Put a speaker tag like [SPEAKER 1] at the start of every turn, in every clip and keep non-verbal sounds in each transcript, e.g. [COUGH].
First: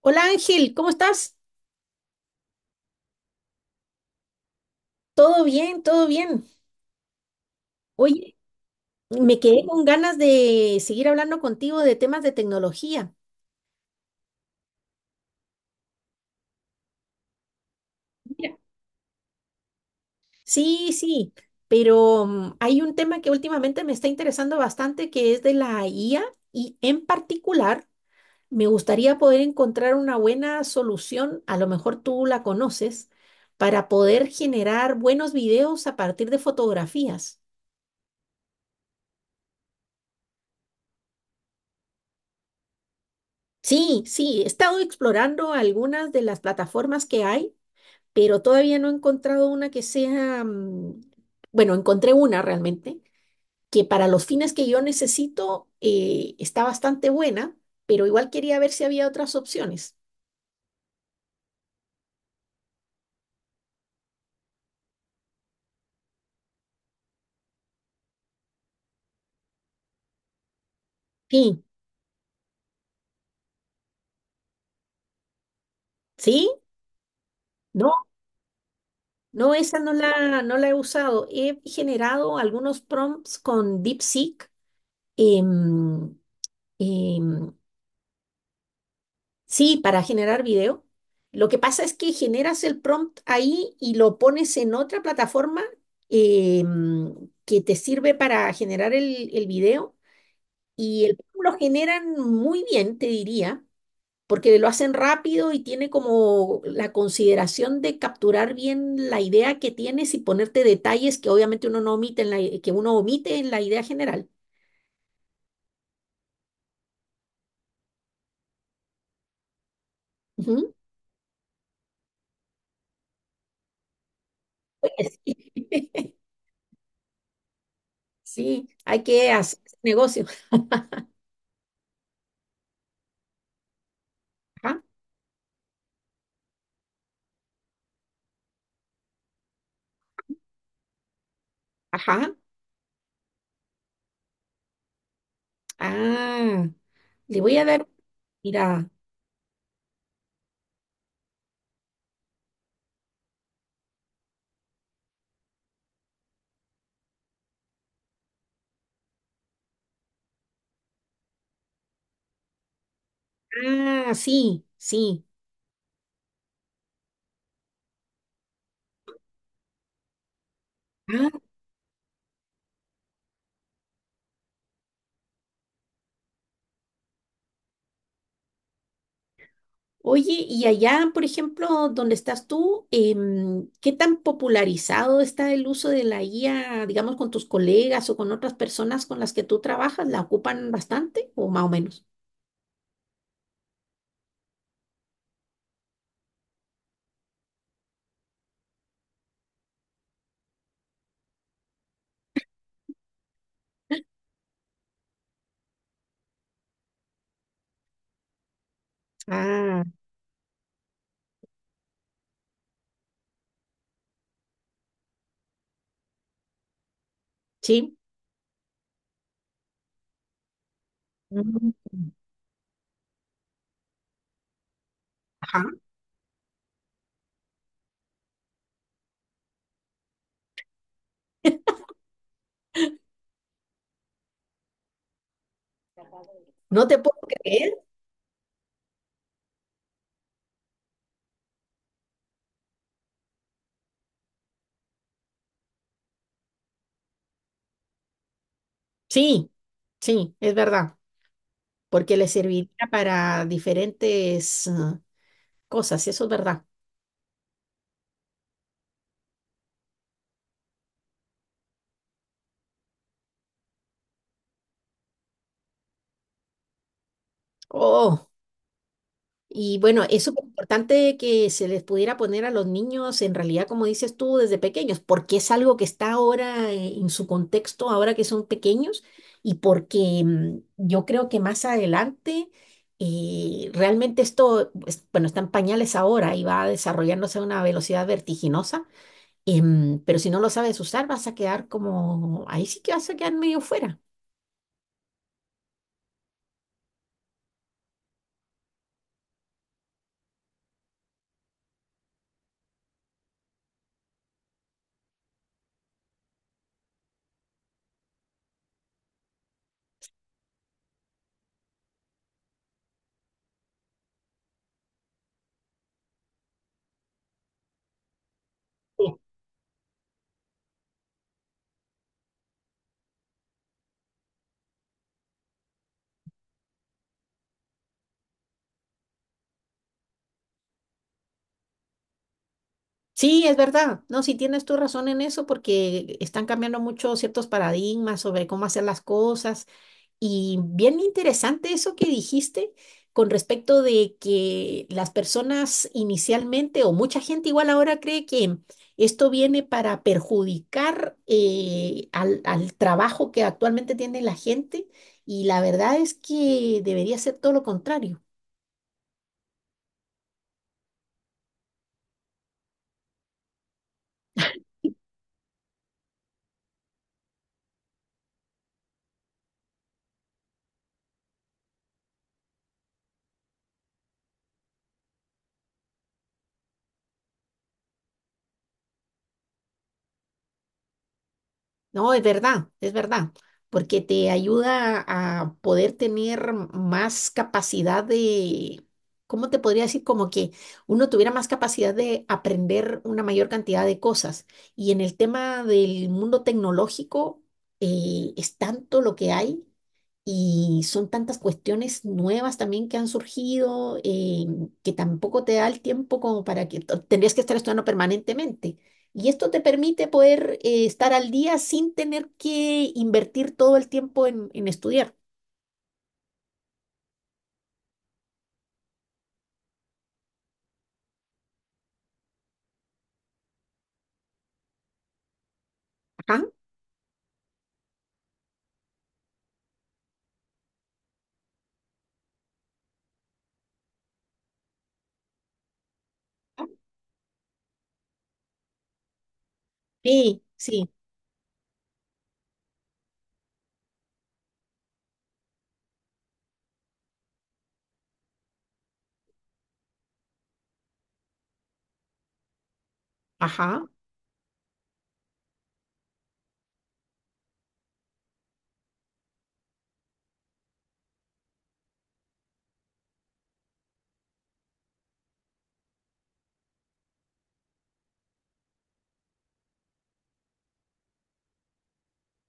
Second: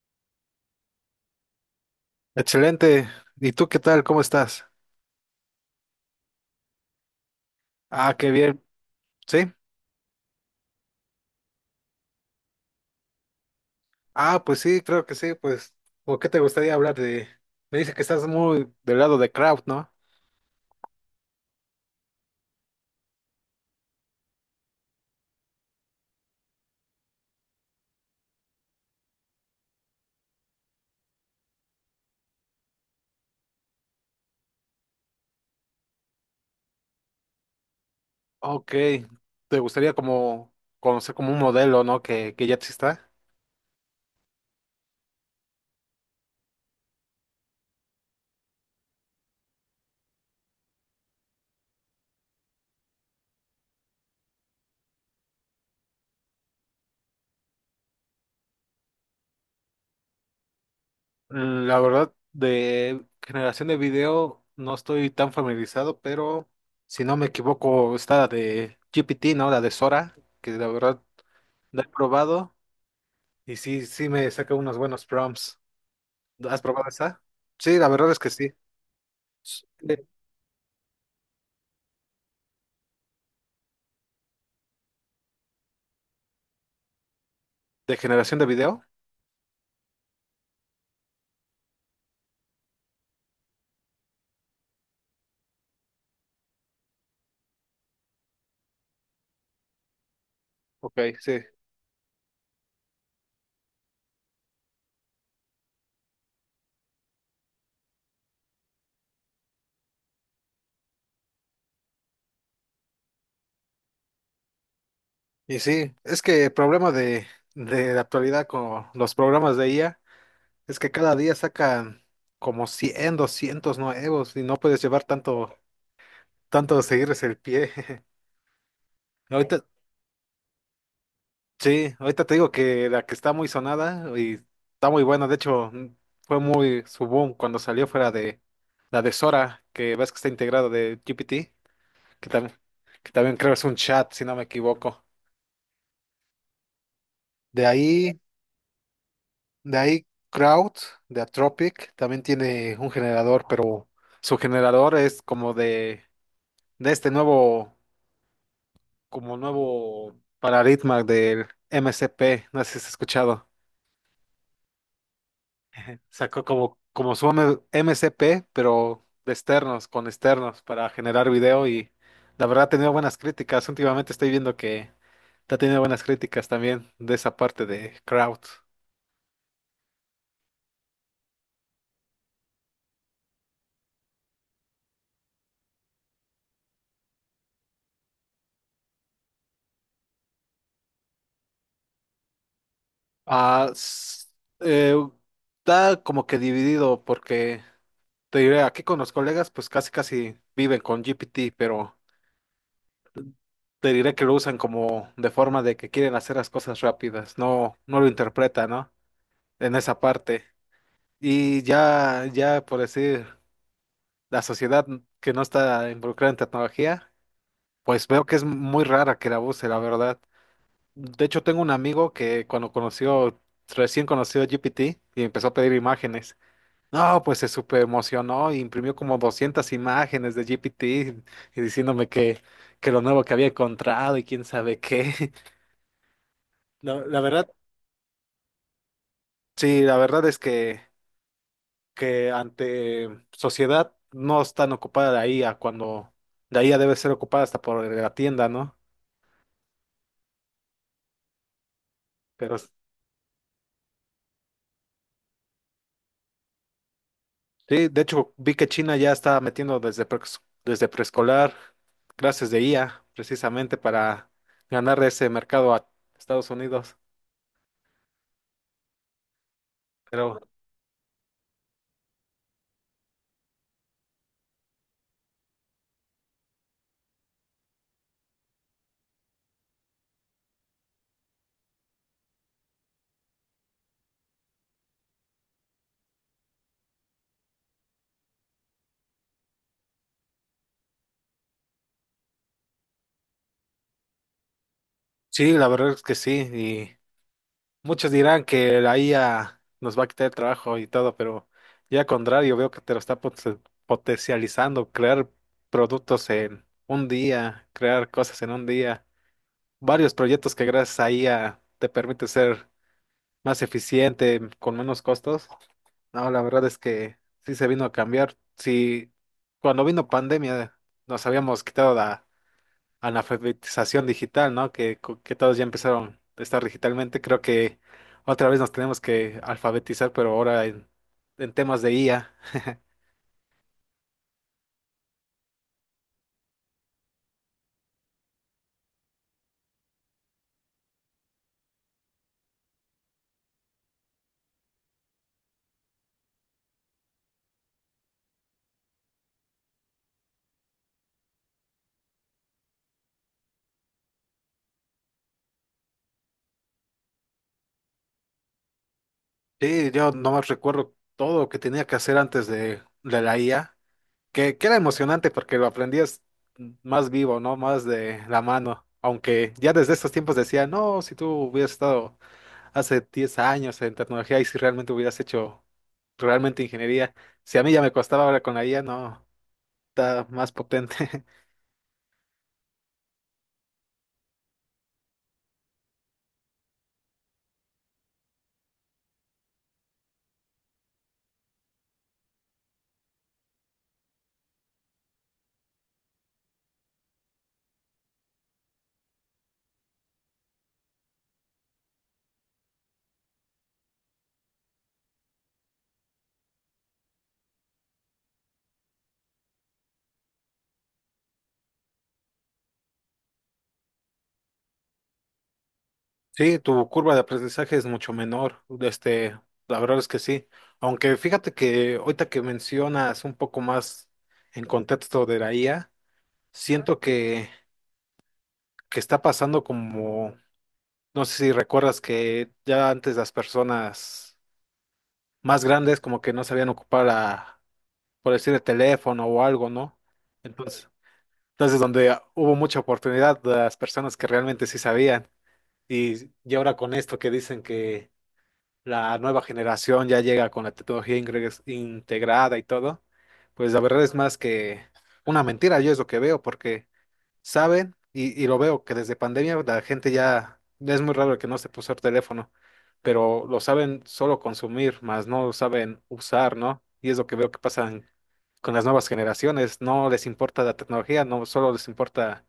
[SPEAKER 1] Hola Ángel, ¿cómo estás?
[SPEAKER 2] Excelente. ¿Y tú qué tal? ¿Cómo estás?
[SPEAKER 1] Todo bien, todo bien.
[SPEAKER 2] Ah, qué
[SPEAKER 1] Oye,
[SPEAKER 2] bien.
[SPEAKER 1] me
[SPEAKER 2] ¿Sí?
[SPEAKER 1] quedé con ganas de seguir hablando contigo de temas de tecnología.
[SPEAKER 2] Ah, pues sí, creo que sí. ¿O qué te gustaría hablar de...? Me dice que estás
[SPEAKER 1] Mira.
[SPEAKER 2] muy del lado de crowd, ¿no?
[SPEAKER 1] Sí, sí, pero hay un tema que últimamente me está interesando bastante que es de la IA y en particular me gustaría poder encontrar una buena solución, a lo mejor tú la conoces, para poder generar buenos videos a partir de fotografías.
[SPEAKER 2] Ok. ¿Te gustaría como conocer como un modelo, ¿no? Que ya exista.
[SPEAKER 1] Sí, sí, he estado explorando algunas de las plataformas que hay pero todavía no he encontrado una que sea, bueno, encontré una realmente, que para los fines que yo necesito está bastante buena, pero igual quería ver si había otras opciones.
[SPEAKER 2] La verdad, de generación de video no estoy tan familiarizado, pero si no me equivoco, está la de GPT, ¿no? La de Sora, que la verdad
[SPEAKER 1] Sí,
[SPEAKER 2] la he probado y sí, sí me saca unos buenos prompts.
[SPEAKER 1] sí,
[SPEAKER 2] ¿Has probado esa? Sí, la
[SPEAKER 1] no,
[SPEAKER 2] verdad es que sí.
[SPEAKER 1] no,
[SPEAKER 2] S-
[SPEAKER 1] esa no
[SPEAKER 2] ¿De,
[SPEAKER 1] la, no la he usado. He generado algunos prompts con DeepSeek. em, em,
[SPEAKER 2] de generación de video?
[SPEAKER 1] Sí, para generar video. Lo que pasa es que generas el prompt ahí y lo pones en otra plataforma eh, mm, que te sirve para generar el video
[SPEAKER 2] Ok,
[SPEAKER 1] y el,
[SPEAKER 2] sí.
[SPEAKER 1] lo generan muy bien, te diría, porque lo hacen rápido y tiene como la consideración de capturar bien la idea que tienes y ponerte detalles que obviamente uno no omite en que uno omite en la idea general.
[SPEAKER 2] Y sí, es que el problema de la actualidad con los programas de IA
[SPEAKER 1] Ujú.
[SPEAKER 2] es que cada día sacan como 100, 200 nuevos y no puedes llevar tanto,
[SPEAKER 1] [LAUGHS]
[SPEAKER 2] tanto de seguirles el pie. [LAUGHS]
[SPEAKER 1] Sí, hay que hacer
[SPEAKER 2] Ahorita,
[SPEAKER 1] negocio.
[SPEAKER 2] sí, ahorita te digo que la que está muy sonada y
[SPEAKER 1] Ajá,
[SPEAKER 2] está muy buena, de hecho, fue muy su boom cuando salió fuera de la de Sora, que ves que está integrada de GPT. que
[SPEAKER 1] ajá.
[SPEAKER 2] también, que también creo es un chat, si no me equivoco.
[SPEAKER 1] Ah, le voy a
[SPEAKER 2] De
[SPEAKER 1] dar una
[SPEAKER 2] ahí,
[SPEAKER 1] mirada.
[SPEAKER 2] de ahí crowd de Atropic, también tiene un generador, pero su generador es como de este nuevo, como nuevo paradigma del MCP, no sé si has escuchado.
[SPEAKER 1] Ah, sí, sí.
[SPEAKER 2] [LAUGHS] Sacó MCP, pero de externos, con externos, para generar
[SPEAKER 1] Ah,
[SPEAKER 2] video y la verdad ha tenido buenas críticas. Últimamente estoy viendo que ha tenido buenas críticas también de esa parte de crowd.
[SPEAKER 1] oye, y allá, por ejemplo, donde estás tú, ¿qué tan popularizado está el uso de la IA, digamos, con tus colegas o con otras personas con las que tú trabajas? ¿La ocupan bastante o más o menos?
[SPEAKER 2] Ah, s- eh, Está como que dividido porque te diré, aquí con los colegas pues casi casi viven con GPT, pero te diré que lo usan como de forma de que quieren hacer las cosas rápidas, no lo interpretan, ¿no? En
[SPEAKER 1] Ah,
[SPEAKER 2] esa parte. Y ya por decir, la sociedad que no está involucrada en tecnología,
[SPEAKER 1] sí.
[SPEAKER 2] pues veo que es muy rara que la use, la verdad. De hecho, tengo un
[SPEAKER 1] Mm.
[SPEAKER 2] amigo que recién conoció GPT y empezó a
[SPEAKER 1] Ajá.
[SPEAKER 2] pedir imágenes. No, pues se súper emocionó y imprimió como 200 imágenes de GPT y que lo nuevo que había encontrado y quién sabe qué. [LAUGHS]
[SPEAKER 1] No te
[SPEAKER 2] No,
[SPEAKER 1] puedo
[SPEAKER 2] la verdad,
[SPEAKER 1] creer.
[SPEAKER 2] sí, la verdad es que ante sociedad no es tan ocupada la IA cuando la IA debe ser ocupada hasta por la tienda, ¿no?
[SPEAKER 1] Sí, sí, es verdad, porque le
[SPEAKER 2] Pero
[SPEAKER 1] serviría para diferentes, ah, cosas, eso es verdad.
[SPEAKER 2] sí, de hecho vi que China ya está metiendo desde preescolar clases de IA precisamente para ganar ese mercado a Estados Unidos.
[SPEAKER 1] Oh. Y bueno, es
[SPEAKER 2] Pero
[SPEAKER 1] súper importante que se les pudiera poner a los niños, en realidad, como dices tú, desde pequeños, porque es algo que está ahora en su contexto, ahora que son pequeños, y porque yo creo que más adelante, realmente esto, bueno, está en pañales ahora y va desarrollándose a una velocidad vertiginosa, pero si no lo sabes usar, vas a quedar como, ahí sí que vas a quedar medio fuera.
[SPEAKER 2] sí, la verdad es que sí, y muchos dirán que la IA nos va a quitar el trabajo y todo, pero ya al contrario, veo que te lo está potencializando, crear productos en un día, crear cosas en un día, varios proyectos que gracias a IA te permite ser más eficiente, con menos costos. No, la verdad es que sí se vino a cambiar. Sí, cuando vino pandemia nos habíamos quitado la analfabetización digital, ¿no? Que todos ya empezaron a estar digitalmente. Creo que otra vez nos tenemos que alfabetizar, pero ahora en temas de IA.
[SPEAKER 1] Sí, es verdad. No, sí tienes tu razón en eso porque están cambiando mucho ciertos paradigmas sobre cómo hacer las cosas. Y bien interesante eso que dijiste con respecto de que las personas inicialmente o mucha gente igual ahora cree que esto viene para perjudicar al trabajo que actualmente tiene la gente y la verdad es que debería ser todo lo contrario.
[SPEAKER 2] Sí, yo no nomás recuerdo todo lo que tenía que hacer antes de la IA, que era emocionante porque lo aprendías más vivo, ¿no? Más de la mano. Aunque ya desde estos tiempos decía, no, si tú hubieras estado hace 10 años en tecnología y si realmente hubieras hecho realmente ingeniería, si a mí ya me costaba ahora con la IA, no. Está más potente. [LAUGHS]
[SPEAKER 1] No, es verdad, porque te ayuda a poder tener más capacidad de, ¿cómo te podría decir? Como que uno tuviera más capacidad de aprender una mayor cantidad de cosas. Y en el tema del mundo tecnológico, es tanto lo que hay y son tantas cuestiones nuevas también que han surgido que tampoco te da el tiempo como para que tendrías que estar estudiando permanentemente. Y esto te permite poder estar al día sin tener que invertir todo el tiempo en estudiar.
[SPEAKER 2] Sí, tu curva de aprendizaje es mucho menor. Este, la verdad es que sí. Aunque fíjate que ahorita que mencionas un poco más en contexto de la IA,
[SPEAKER 1] Ajá.
[SPEAKER 2] siento que está pasando como, no sé si recuerdas que ya antes las personas más grandes como que no sabían ocupar a, por decir, el teléfono o algo, ¿no?
[SPEAKER 1] Sí,
[SPEAKER 2] Entonces,
[SPEAKER 1] sí.
[SPEAKER 2] entonces donde hubo mucha oportunidad de las personas que realmente sí sabían. Y ahora con esto que dicen que la nueva generación ya llega con la tecnología integrada y todo, pues la
[SPEAKER 1] Ajá.
[SPEAKER 2] verdad es más que una mentira, yo es lo que veo, porque saben, y lo veo que desde pandemia la gente ya es muy raro que no se puso el teléfono, pero lo saben solo consumir, más no lo saben usar, ¿no? Y es lo que veo que con las nuevas generaciones, no les importa la tecnología, no solo les importa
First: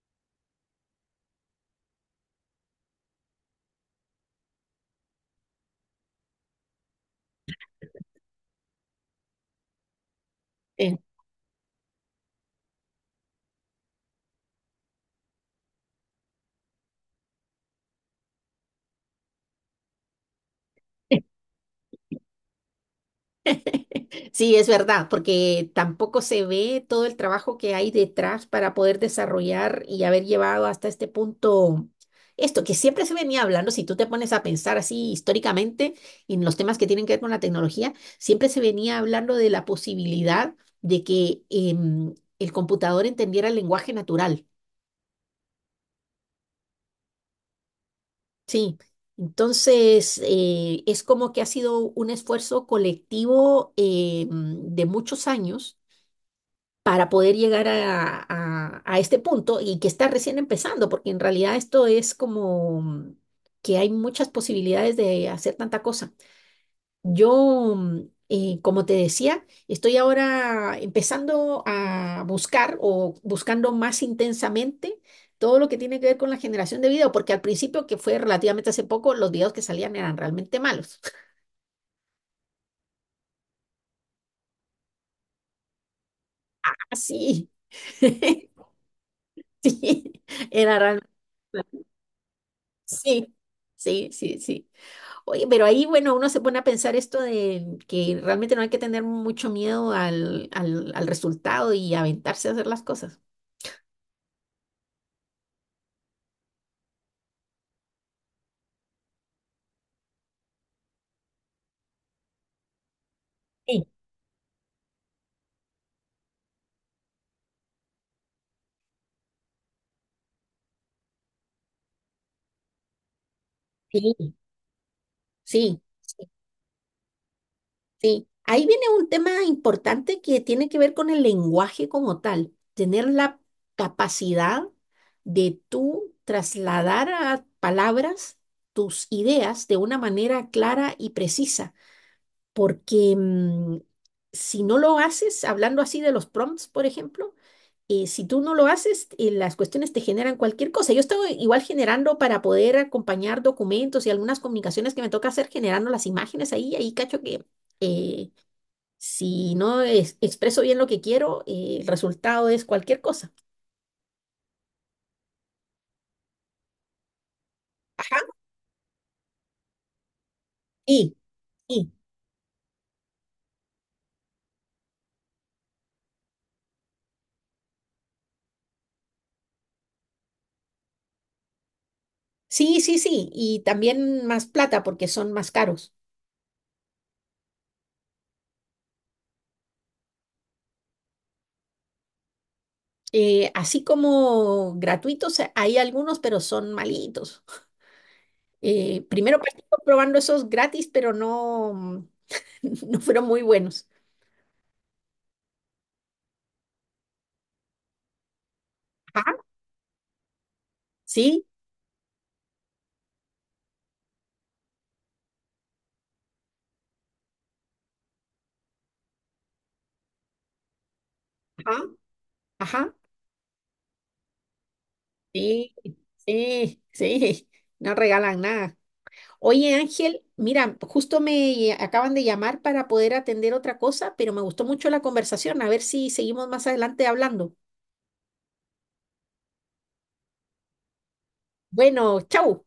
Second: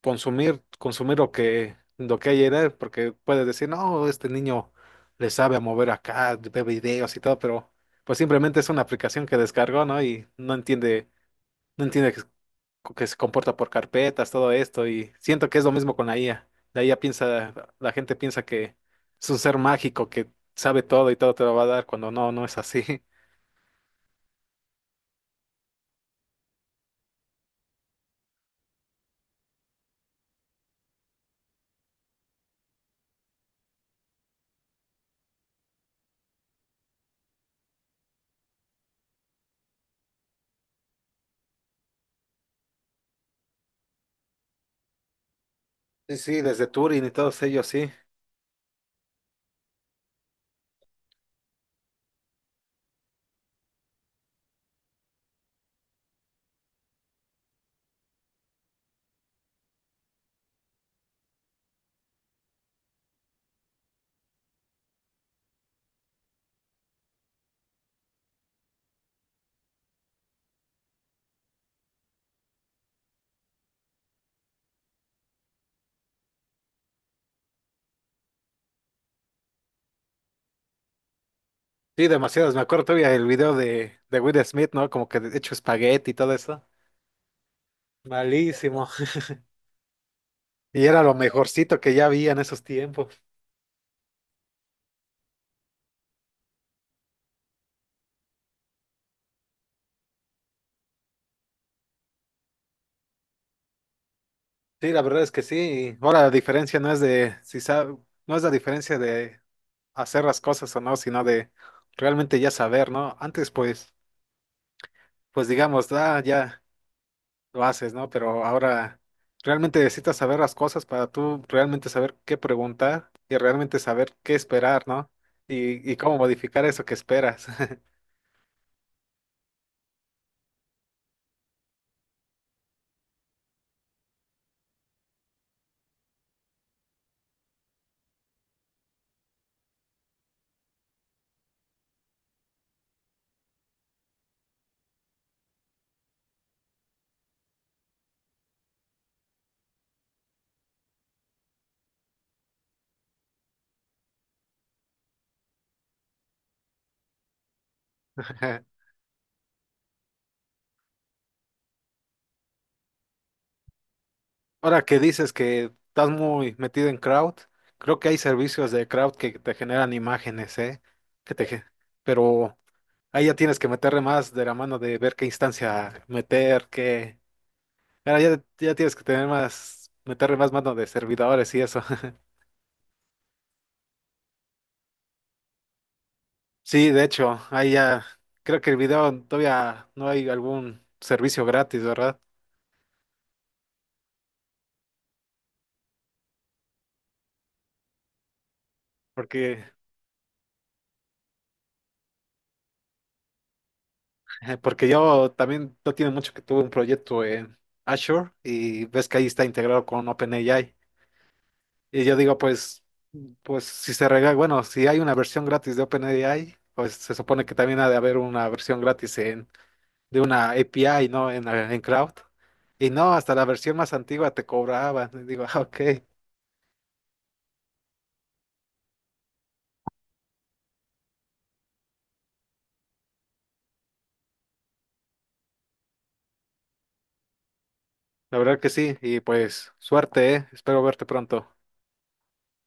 [SPEAKER 2] consumir, consumir lo lo que hay en él, porque puedes decir, no, este niño le sabe a mover acá, ve videos y todo, pero pues simplemente es una aplicación que descargó, ¿no? Y no entiende, no entiende que se comporta por carpetas, todo esto, y siento que es lo mismo con la IA. La gente piensa que es un ser mágico que sabe todo y
[SPEAKER 1] Sí.
[SPEAKER 2] todo te lo va a dar, cuando no, no es así. [LAUGHS]
[SPEAKER 1] [LAUGHS] Sí, es verdad, porque tampoco se ve todo el trabajo que hay detrás para poder desarrollar y haber llevado hasta este punto esto que siempre se venía hablando, si tú te pones a pensar así históricamente en los temas que tienen que ver con la tecnología, siempre se venía hablando de la posibilidad de que el computador entendiera el lenguaje natural.
[SPEAKER 2] Sí, sí, desde Turing y todos ellos, sí.
[SPEAKER 1] Sí, entonces es como que ha sido un esfuerzo colectivo de muchos años para poder llegar a este punto y que está recién empezando, porque en realidad esto es como que hay muchas posibilidades de hacer tanta cosa. Yo, como te decía, estoy ahora empezando a buscar o buscando más intensamente todo lo que tiene que ver con la generación de video, porque al principio, que fue relativamente hace poco, los videos que salían eran realmente malos.
[SPEAKER 2] Sí, demasiados. Me acuerdo todavía el video de Will Smith, ¿no? Como que hecho espagueti y todo eso.
[SPEAKER 1] [LAUGHS] Así, [LAUGHS]
[SPEAKER 2] Malísimo.
[SPEAKER 1] sí, era
[SPEAKER 2] Y era
[SPEAKER 1] realmente...
[SPEAKER 2] lo mejorcito que ya había en esos tiempos.
[SPEAKER 1] Sí, sí, sí, sí. Oye, pero ahí, bueno, uno se pone a pensar esto de que realmente no hay que tener mucho miedo al resultado y aventarse a hacer las cosas.
[SPEAKER 2] Sí, la verdad es que sí. Ahora la diferencia no es de si sabe, no es la diferencia de hacer las cosas o no, sino de realmente ya saber, ¿no? Antes
[SPEAKER 1] Sí,
[SPEAKER 2] pues, pues digamos, ah, ya lo haces, ¿no? Pero ahora realmente necesitas saber las cosas para tú realmente saber qué preguntar y realmente saber
[SPEAKER 1] sí.
[SPEAKER 2] qué esperar, ¿no?
[SPEAKER 1] Sí,
[SPEAKER 2] Y cómo
[SPEAKER 1] sí,
[SPEAKER 2] modificar eso que esperas.
[SPEAKER 1] sí. Ahí viene un tema importante que tiene que ver con el lenguaje como tal, tener la capacidad de tú trasladar a palabras tus ideas de una manera clara y precisa. Porque si no lo haces, hablando así de los prompts, por ejemplo, si tú no lo haces, las cuestiones te generan cualquier cosa. Yo estaba igual generando para poder acompañar documentos y algunas comunicaciones que me toca hacer, generando las imágenes ahí, ahí cacho que eh,
[SPEAKER 2] [LAUGHS]
[SPEAKER 1] si no expreso bien lo que quiero, el resultado es cualquier cosa.
[SPEAKER 2] Ahora que dices que estás muy metido en crowd, creo que
[SPEAKER 1] Ajá.
[SPEAKER 2] hay servicios de crowd que te generan imágenes, ¿eh?
[SPEAKER 1] Y,
[SPEAKER 2] Que te, ge-
[SPEAKER 1] y,
[SPEAKER 2] pero ahí ya tienes que meterle más de la mano de ver qué instancia meter, qué... Ahora ya tienes que tener más, meterle más mano de servidores y eso. [LAUGHS]
[SPEAKER 1] sí, sí, sí, y también más plata porque son más caros.
[SPEAKER 2] Sí, de hecho, ahí ya, creo que el video todavía no hay algún servicio gratis, ¿verdad?
[SPEAKER 1] Así como gratuitos, hay algunos, pero son malitos. Primero
[SPEAKER 2] Porque,
[SPEAKER 1] partimos probando esos gratis, pero no, [LAUGHS] no fueron muy buenos.
[SPEAKER 2] [LAUGHS] porque yo también no tiene mucho que tuve un proyecto en Azure y ves que ahí
[SPEAKER 1] Ajá,
[SPEAKER 2] está integrado con OpenAI.
[SPEAKER 1] sí,
[SPEAKER 2] Y yo digo, pues, pues si se regala, bueno, si hay una versión gratis de OpenAI, pues se supone que también ha de haber una versión gratis en, de una API, ¿no? En
[SPEAKER 1] ajá,
[SPEAKER 2] Cloud. Y
[SPEAKER 1] ajá,
[SPEAKER 2] no, hasta la versión más antigua te cobraban. Y digo, [LAUGHS] ah,
[SPEAKER 1] sí,
[SPEAKER 2] ok,
[SPEAKER 1] sí, sí, no regalan nada. Oye, Ángel, mira, justo me acaban de llamar para poder atender otra cosa, pero me gustó mucho la conversación. A ver si seguimos más adelante hablando.
[SPEAKER 2] la verdad que sí. Y pues, suerte, ¿eh? Espero verte pronto.
[SPEAKER 1] Bueno, chau.